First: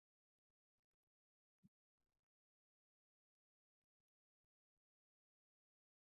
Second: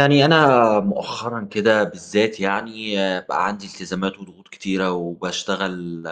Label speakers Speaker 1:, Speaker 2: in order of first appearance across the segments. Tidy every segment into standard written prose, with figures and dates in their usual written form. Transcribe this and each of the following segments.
Speaker 1: يعني أنا مؤخرًا كده بالذات يعني بقى عندي التزامات وضغوط كتيرة، وباشتغل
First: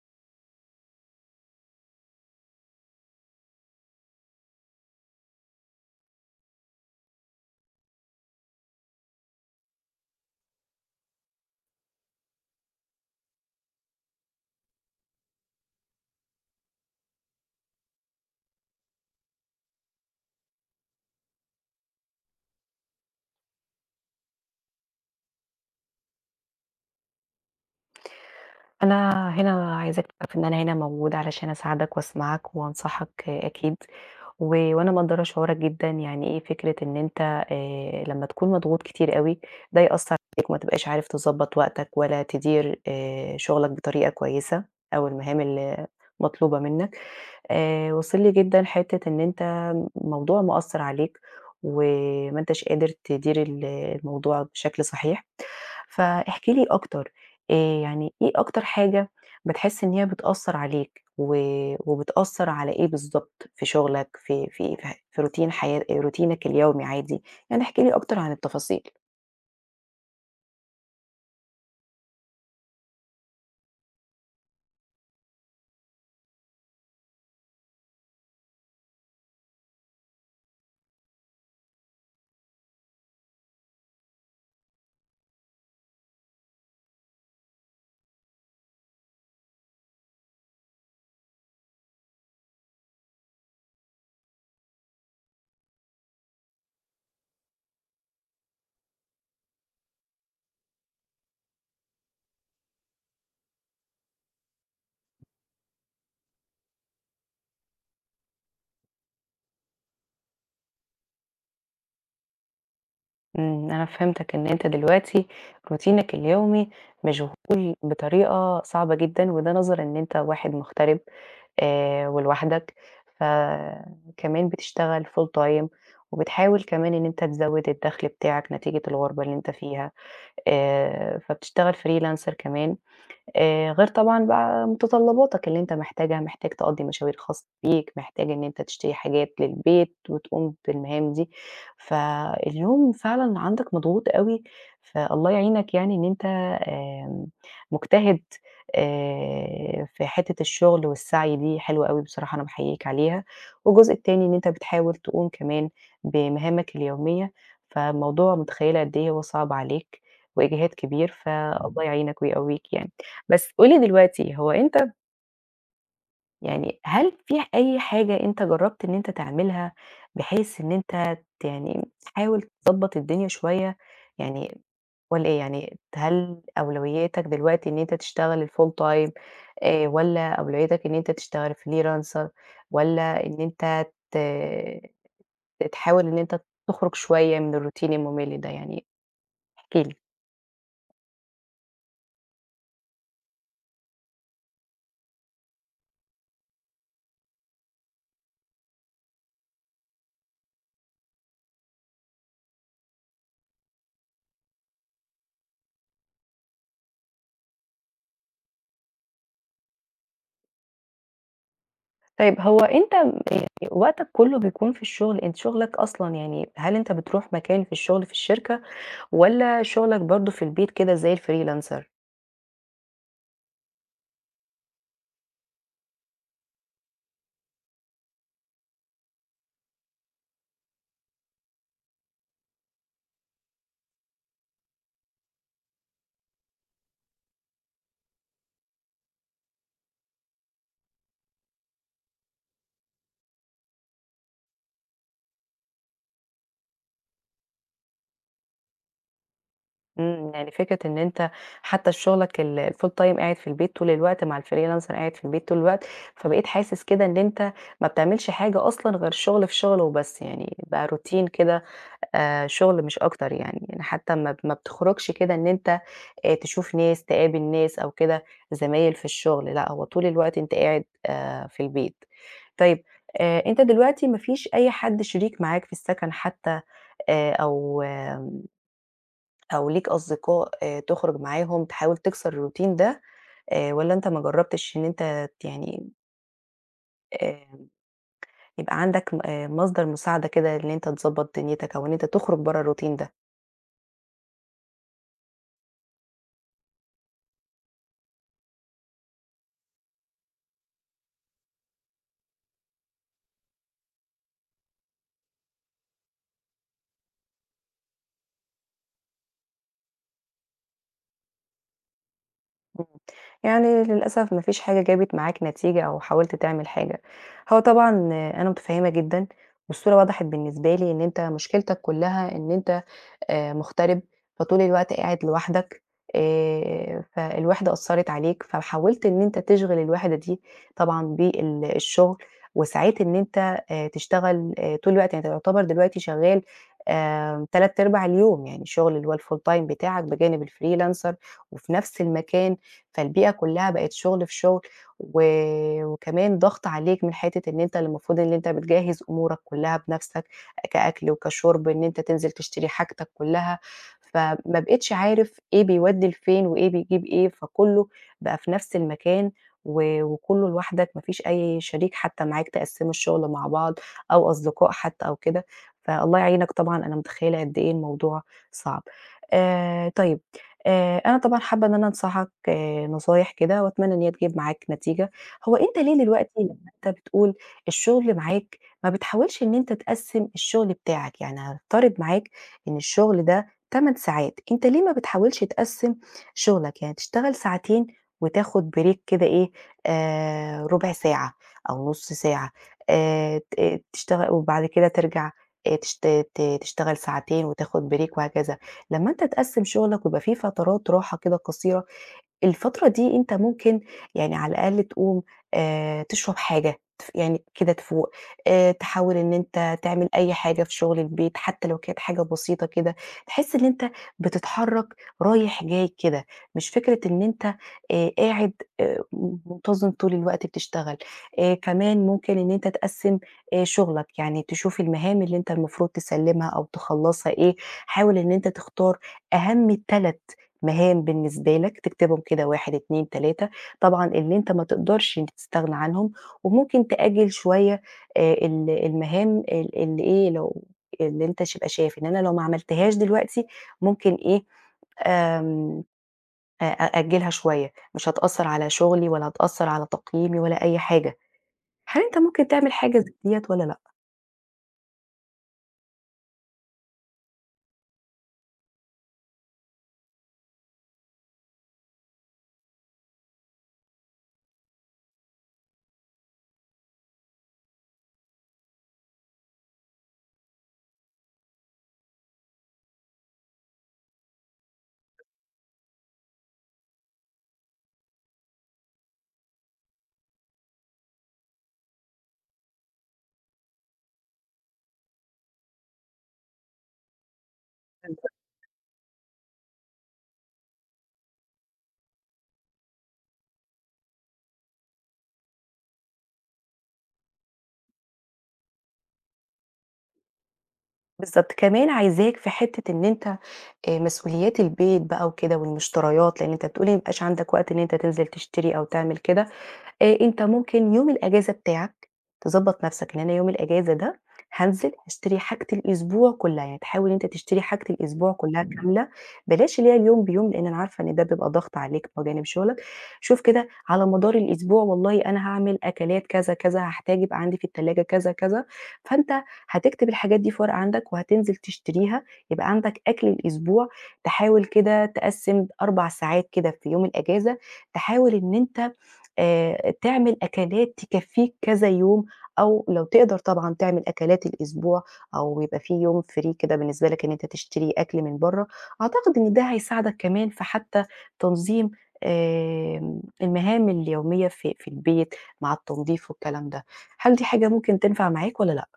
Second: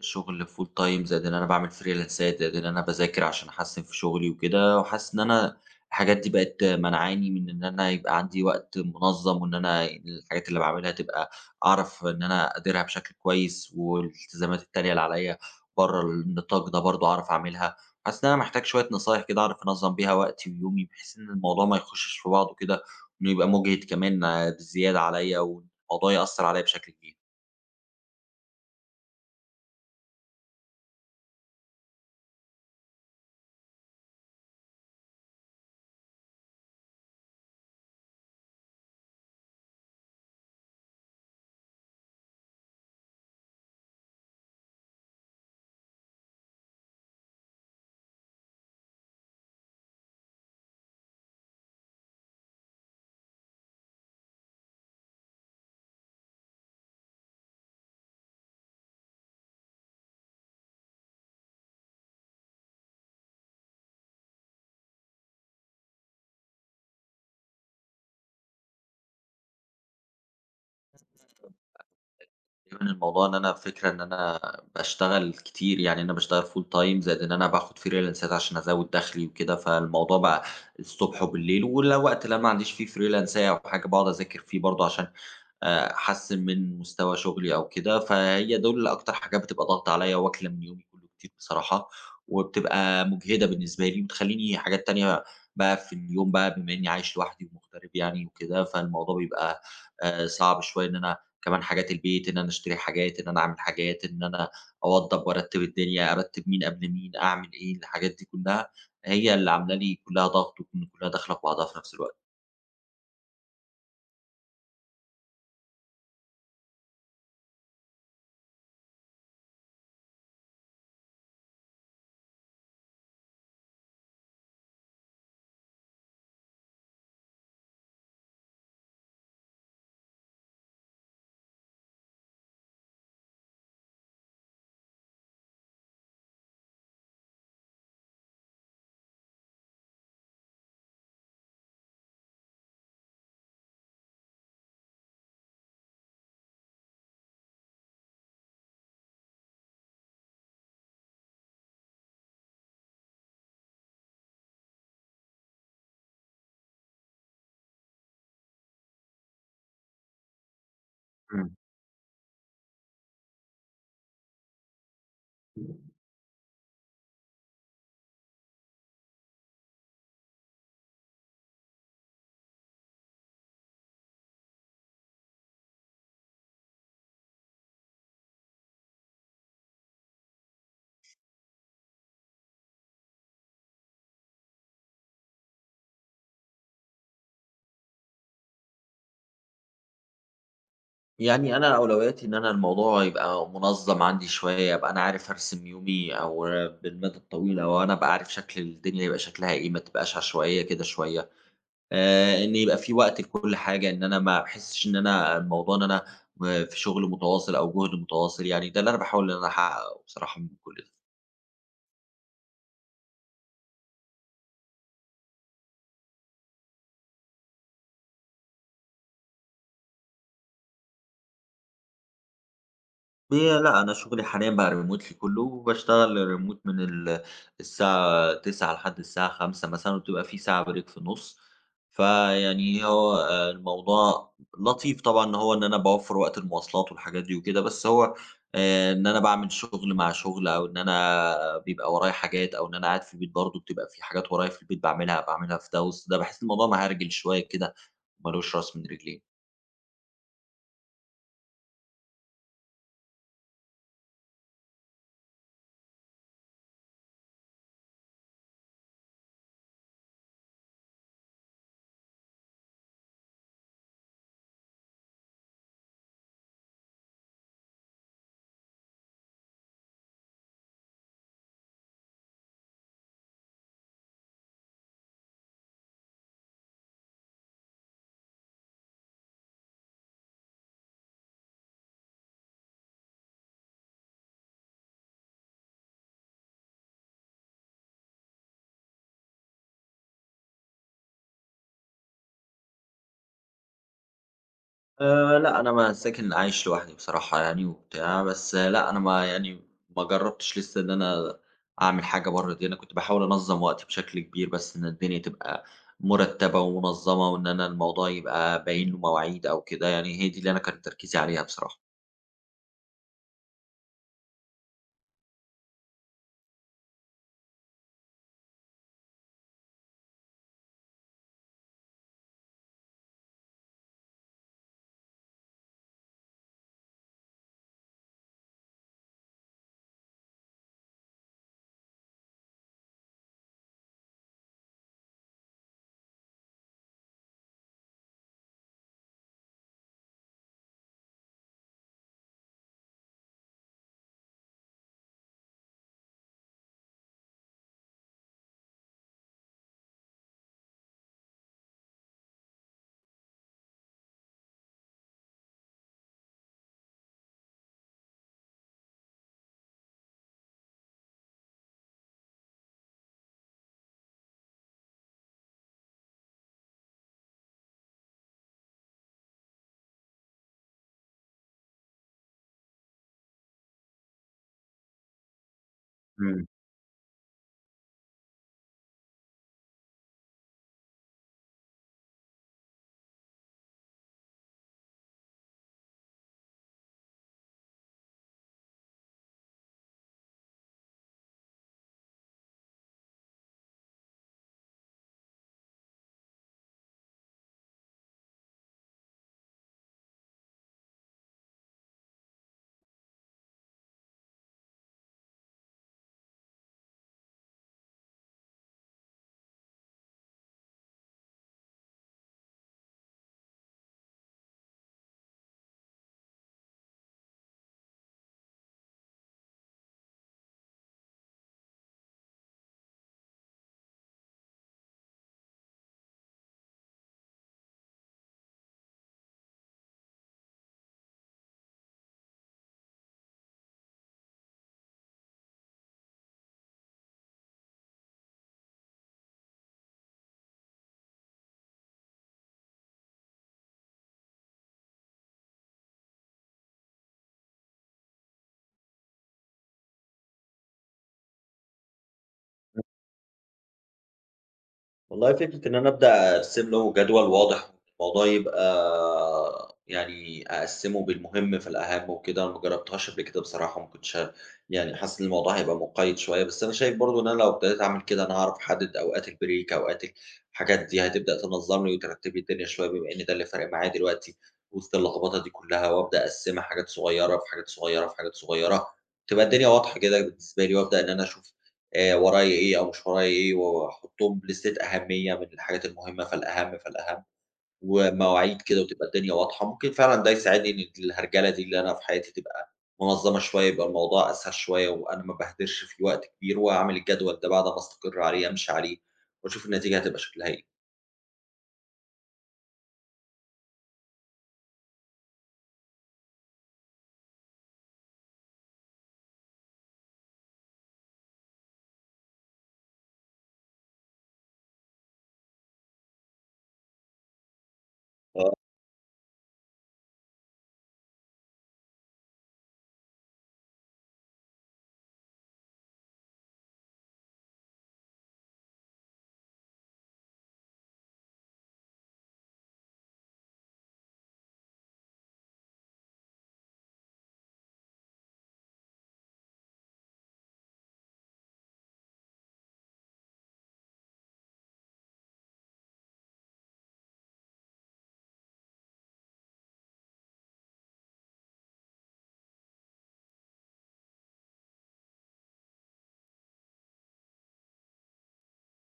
Speaker 1: شغل full time زائد إن أنا باعمل فريلانسات، زائد إن أنا باذاكر عشان أحسّن في شغلي وكده، وحاسس إن أنا الحاجات دي بقت مانعاني من إن أنا يبقى عندي وقت منظم، وإن أنا الحاجات اللي باعملها تبقى أعرف إن أنا أديرها بشكل كويس، والالتزامات التانية اللي عليَّ برّه النطاق ده برضه أعرف أعملها. حاسس إن أنا محتاج شوية نصايح كده أعرف أنظم بيها وقتي ويومي، بحيث إن الموضوع ما يخشش في بعضه كده، بيبقى مُجهِد كمان بزيادة عليَّ، والموضوع يأثّر عليَّ بشكل كبير.
Speaker 2: أنا هنا عايزاك تعرف إن أنا هنا موجودة علشان أساعدك وأسمعك وأنصحك آه، أكيد، و وأنا مقدّرة شعورك جدًا. يعني إيه فكرة إن أنت لمّا تكون مضغوط كتير أوي ده يأثّر عليك وما تبقاش عارف تضبّط وقتك ولا تدير شغلك بطريقة كويسة أو المهام اللي مطلوبة منّك. واصل لي جدًا حتّة إن أنت الموضوع مأثّر عليك، وما أنتش قادر تدير الموضوع بشكل صحيح، فاحكِ لي أكتر. آآ يعني إيه أكتر حاجة بتحس إن هي بتأثّر عليك، و وبتأثّر على إيه بالضبط في شغلك، في في روتينك اليومي عادي؟ يعني احكِ لي أكتر عن التفاصيل.
Speaker 1: كمان الموضوع إن أنا فكرة إن أنا باشتغل كتير، يعني أنا باشتغل full time زائد إن أنا باخد فريلانسات عشان أزوّد دخلي وكده، فالموضوع بقى الصبح وبالليل، والوقت اللي أنا ما عنديش فيه فريلانساية أو حاجة باقعد أذاكر فيه برضه عشان أحسّن من مستوى شغلي أو كده، فهي دول أكتر حاجات بتبقى ضاغطة عليّا واكلة من يومي كُلّه كتير بصراحة، وبتبقى مُجهدة بالنسبة لي، وبتخلّيني حاجات تانية بقى في اليوم بقى بما إنّي عايش لوحدي ومغترب يعني وكده، فالموضوع بيبقى صعب شوية، إن أنا كمان حاجات البيت، إن أنا أشتري حاجات، إن أنا أعمل حاجات، إن أنا أوضّب وأرتّب الدنيا، أرتّب مين قبل مين، أعمل إيه، الحاجات دي كُلّها هي اللي عاملة لي كُلّها ضغط وكُلّها داخلة في بعضها في نفس الوقت.
Speaker 2: أنا فهمتك إن أنت دلوقتي روتينك اليومي مشغول بطريقة صعبة جدًا، وده نظرًا إن أنت واحد مغترب ولوحدك، فكمان بتشتغل full time وبتحاول كمان إن أنت تزوّد الدخل بتاعك نتيجة الغُربة اللي أنت فيها، فبتشتغل freelancer كمان. غير طبعًا بقى متطلباتك اللي أنت محتاجها، محتاج تقضّي مشاوير خاصة بيك، محتاج إن أنت تشتري حاجات للبيت وتقوم بالمهام دي، فاليوم فعلًا عندك مضغوط أوي، فالله يعينك. يعني إن أنت آمم مجتهد، في حتّة الشغل والسعي دي حلوة أوي بصراحة أنا باحييك عليها، والجزء التاني إن أنت بتحاول تقوم كمان بمهامك اليومية. فالموضوع متخيّلة قد إيه هو صعب عليك وإجهاد كبير، فالله يعينك ويقويك يعني. بس قُل لي دلوقتي، هو أنت
Speaker 1: إمم.
Speaker 2: يعني هل في أي حاجة أنت جرّبت إن أنت تعملها بحيث إن أنت يعني تحاول تضبّط الدنيا شوية؟ يعني والّا إيه، يعني هل أولوياتك دلوقتي إن أنت تشتغل الfull time، والّا أولوياتك إن أنت تشتغل freelancer، والّا إن أنت ت ت تحاول إن أنت تخرج شوية من الروتين المُمِل ده يعني؟ احكِ لي.
Speaker 1: يعني أنا أولوياتي إن أنا الموضوع يبقى منظّم عندي شوية، أبقى أنا عارف أرسم يومي أو بالمدى الطويل، أو أنا أبقى عارف شكل الدنيا يبقى شكلها إيه، ما تبقاش عشوائية كده شوية، إن يبقى في وقت لكل حاجة، إن أنا ما أحسّش إن أنا الموضوع إن أنا في شغل متواصل أو جهد متواصل يعني، ده اللي أنا باحاول إن أنا أحققه بصراحة من كل ده.
Speaker 2: طيب هو أنت يعني وقتك كله بيكون في الشغل، أنت شغلك أصلًا يعني هل أنت بتروح مكان في الشغل في الشركة والّا شغلك برضه في البيت كده زي الfreelancer؟
Speaker 1: هي لأ، أنا شغلي حاليًا بقى remotely كلّه، وباشتغل remote من الساعة 09:00 لحد الساعة 17:00 مثلًا، وبتبقى في ساعة break في النُص، فيعني هو الموضوع لطيف طبعًا إن هو إن أنا باوفّر وقت المواصلات والحاجات دي وكده، بس هو إن أنا باعمل شغل مع شغل أو إن أنا بيبقى ورايا حاجات أو إن أنا قاعد في البيت برضه بتبقى في حاجات ورايا في البيت باعملها، باعملها في ده وسط ده، باحس الموضوع مهرجل شوية كده، ما لوش رأس من رجلين.
Speaker 2: يعني فكرة إن أنت حتى شغلك الfull time قاعد في البيت طول الوقت مع الfreelancer قاعد في البيت طول الوقت، فبقيت حاسس كده إن أنت ما بتعملش حاجة أصلًا غير شغل في شغل وبس، يعني بقى روتين كده، شغل مش أكتر يعني. يعني حتى ما بتخرجش كده إن أنت تشوف ناس، تقابل ناس أو كده زمايل في الشغل، لأ، هو طول الوقت أنت قاعد في البيت. طيب، أنت دلوقتي ما فيش أي حد شريك معاك في السكن حتى، آآ أو أو ليك أصدقاء تخرج معاهم تحاول تكسر الroutine ده، والّا أنت ما جرّبتش إن أنت يعني آآ يبقى عندك م مصدر مساعدة كده إن أنت تضبّط دنيتك أو إن أنت تخرج برّه الroutine ده؟
Speaker 1: لأ، أنا ما ساكن عايش لوحدي بصراحة يعني وبتاع، بس لأ، أنا ما يعني ما جرّبتش لسه إن أنا أعمل حاجة برّه دي، أنا كنت باحاول أنظّم وقتي بشكل كبير، بس إن الدنيا تبقى مُرتّبة ومنظّمة وإن أنا الموضوع يبقى باين له مواعيد أو كده، يعني هي دي اللي أنا كان تركيزي عليها بصراحة.
Speaker 2: إمم. يعني للأسف ما فيش حاجة جابت معاك نتيجة أو حاولت تعمل حاجة. هو طبعًا آه، أنا متفهّمة جدًا والصورة وضحت بالنسبة لي إن أنت مشكلتك كُلّها إن أنت مغترب، فطول الوقت قاعد لوحدك، فالوحدة أثّرت عليك، فحاولت إن أنت تشغل الوحدة دي طبعًا الشغل، وسعيت إن أنت تشتغل طول الوقت، يعني أنت يعتبر دلوقتي شغّال 3 أرباع اليوم، يعني الشغل اللي هو الfull time بتاعك بجانب الfreelancer وفي نفس المكان، فالبيئة كلّها بقت شغل في شغل، و وكمان ضغط عليك من حتّة إن أنت اللي المفروض إن أنت بتجهّز أمورك كلّها بنفسك، كأكل وكشرب، إن أنت تنزل تشتري حاجتك كلّها، فما بقيتش عارف إيه بيودّي لفين وإيه بيجيب إيه، فكلّه بقى في نفس المكان و وكلّه لوحدك، ما فيش أي شريك حتى معاك تقسّموا الشغل مع بعض أو أصدقاء حتى أو كده، فالله يعينك طبعًا. أنا متخيّلة قد إيه الموضوع صعب. طيب، أنا طبعًا حابة إن أنا أنصحك آه نصايح كده وأتمنى إن هي تجيب معاك نتيجة. هو أنت ليه دلوقتي، لمّا أنت بتقول الشغل معاك، ما بتحاولش إن أنت تقسّم الشغل بتاعك؟ يعني هنفترض معاك إن الشغل ده 8 ساعات، أنت ليه ما بتحاولش تقسّم شغلك، يعني تشتغل ساعتين وتاخد بريك كده إيه، ربع ساعة أو نُص ساعة، ت آه، تشتغل وبعد كده ترجع، آآ، تشت تشتغل ساعتين وتاخد بريك وهكذا. لمّا أنت تقسّم شغلك ويبقى في فترات راحة كده قصيرة، الفترة دي أنت ممكن يعني على الأقل تقوم تشرب حاجة، يعني كده تفوق، تحاول إن أنت تعمل أي حاجة في شغل البيت، حتى لو كانت حاجة بسيطة كده، تحس إن أنت بتتحرك رايح جاي كده، مش فكرة إن أنت قاعد آآ منتظم طول الوقت بتشتغل. كمان ممكن إن أنت تقسّم شغلك، يعني تشوف المهام اللي أنت المفروض تسلمها أو تخلصها إيه، حاول إن أنت تختار أهم ال3 مهام بالنسبة لك، تكتبهم كده 1 2 3، طبعًا اللي أنت ما تقدرش تستغنى عنهم، وممكن تأجل شوية ال المهام اللي إيه، لو اللي أنت تبقى شايف إن أنا لو ما عملتهاش دلوقتي ممكن إيه آمم أأجلها شوية، مش هتأثر على شغلي ولا هتأثر على تقييمي ولا أي حاجة. هل أنت ممكن تعمل حاجة زي ديّة والّا لأ؟
Speaker 1: والله فكرة إن أنا أبدأ أرسم له جدول واضح، الموضوع يبقى يعني أقسّمه بالمهم في الأهم وكده، أنا ما جرّبتهاش قبل كده بصراحة، ما كنتش يعني حاسس إن الموضوع هيبقى مُقيّد شوية، بس أنا شايف برضه إن أنا لو ابتديت أعمل كده أنا هاعرف أحدد أوقات البريك، أوقات الحاجات دي، هتبدأ تنظّم لي وترتّب لي الدنيا شوية، بما إن ده اللي فارق معايا دلوقتي وسط اللخبطة دي كلّها، وأبدأ أقسّمها حاجات صغيّرة، في حاجات صغيّرة، في حاجات صغيّرة، تبقى الدنيا واضحة كده بالنسبة لي، وأبدأ إن أنا أشوف ورايا إيه أو مش ورايا إيه، وأحطّهم بليستة أهمية من الحاجات المهمة فالأهم فالأهم، ومواعيد كده وتبقى الدنيا واضحة، ممكن فعلًا ده يساعدني إن الهرجلة دي اللي أنا في حياتي تبقى منظمة شوية، يبقى الموضوع أسهل شوية وأنا ما أبهدرش فيه وقت كبير، وأعمل الجدول ده بعد ما أستقر عليه أمشي عليه، وأشوف النتيجة هتبقى شكلها إيه.
Speaker 2: بالضبط. كمان عايزاك في حتّة إن أنت مسؤوليات البيت بقى وكده والمشتريات، لإن أنت بتقول لي ما بيبقاش عندك وقت إن أنت تنزل تشتري أو تعمل كده. أنت ممكن يوم الأجازة بتاعك تضبّط نَفْسك، إن أنا يوم الأجازة ده هانزل هاشتري حاجة الأسبوع كُلّها، يعني تحاول إن أنت تشتري حاجة الأسبوع كُلّها كاملة، بلاش اللي هي اليوم بيوم، لإن أنا عارفة إن ده بيبقى ضغط عليك بجانب شُغلك. شوف كده على مدار الأسبوع، والله أنا هاعمل أكلات كذا، كذا، هاحتاج يبقى عندي في التلاجة كذا، كذا، فأنت هتكتب الحاجات دي في ورقة عندك وهتنزل تشتريها، يبقى عندك أكل الأسبوع. تحاول كده تقسّم 4 ساعات كده في يوم الأجازة، تحاول إن أنت تعمل أكلات تكفّيك كذا يوم، أو لو تقدر طبعًا تعمل أكلات الأسبوع، أو يبقى في يوم free كده بالنسبة لك إن أنت تشتري أكل من برّه. أعتقد إن ده هيساعدك كمان في حتى تنظيم المهام اليومية في البيت مع التنضيف والكلام ده. هل دي حاجة ممكن تنفع معاك والّا لأ؟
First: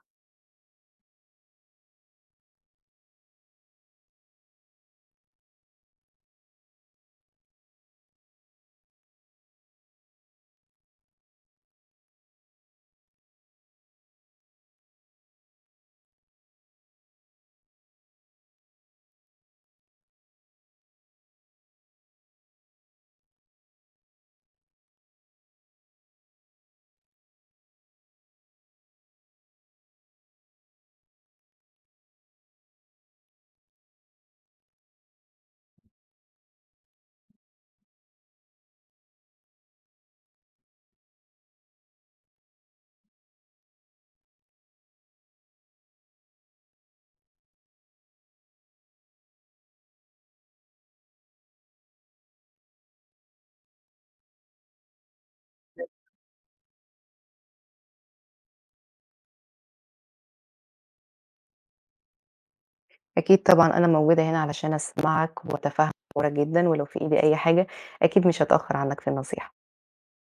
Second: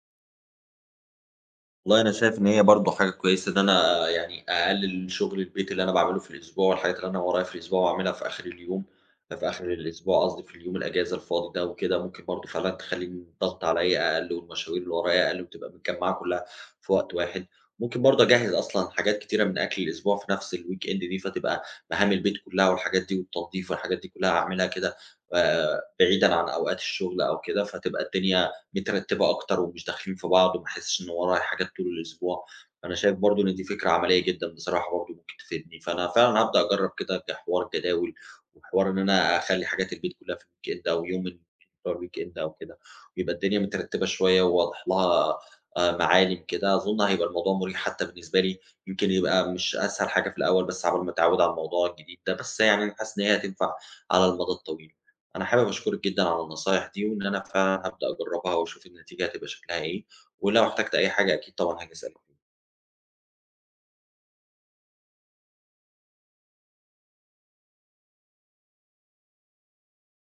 Speaker 1: والله أنا شايف إن هي برضه حاجة كويسة إن أنا يعني أقلل شغل البيت اللي أنا باعمله في الأسبوع والحاجات اللي أنا ورايا في الأسبوع وأعملها في آخر اليوم، في آخر الأسبوع قصدي، في اليوم الأجازة الفاضي ده وكده ممكن برضه فعلًا تخلّي الضغط عليّا أقل والمشاوير اللي ورايا أقل وتبقى متجمّعة كلّها في وقت واحد، ممكن برضه أجهّز أصلًا حاجات كتيرة من أكل الأسبوع في نفس الweekend دي، فتبقى مهام البيت كلّها والحاجات دي والتنضيف والحاجات دي كلّها هاعملها كده بعيدًا عن أوقات الشغل أو كده، فتبقى الدنيا مترتبة أكتر ومش داخلين في بعض وما احسش إن ورايا حاجات طول الأسبوع، أنا شايف برضه إن دي فكرة عملية جدًا بصراحة برضه ممكن تفيدني، فأنا فعلًا هابدأ أجرّب كده كحوار جداول وحوار إن أنا أخلّي حاجات البيت كلّها في الweekend أو يوم بتوع الweekend أو كده، ويبقى الدنيا مترتبة شوية وواضح لها معالم كده، أظن هيبقى الموضوع مريح حتى بالنسبة لي، يمكن يبقى مش أسهل حاجة في الأول بس عقبال ما أتعوّد على الموضوع الجديد ده، بس يعني أنا حاسس إن هي هتنفع على المدى الطويل. أنا حابب أشكرِك جدًا على النصايح دي، وإن أنا فعلًا هابدأ أجرّبها وأشوف النتيجة هتبقى شكلها إيه، ولو احتجت أي حاجة أكيد طبعًا هاجي أسألِك.
Speaker 2: أكيد طبعًا أنا موجودة هنا علشان أسمعك وأتفهّم أمورك جدًا، ولو في إيدي أي حاجة أكيد مش هاتأخر عنّك في النصيحة.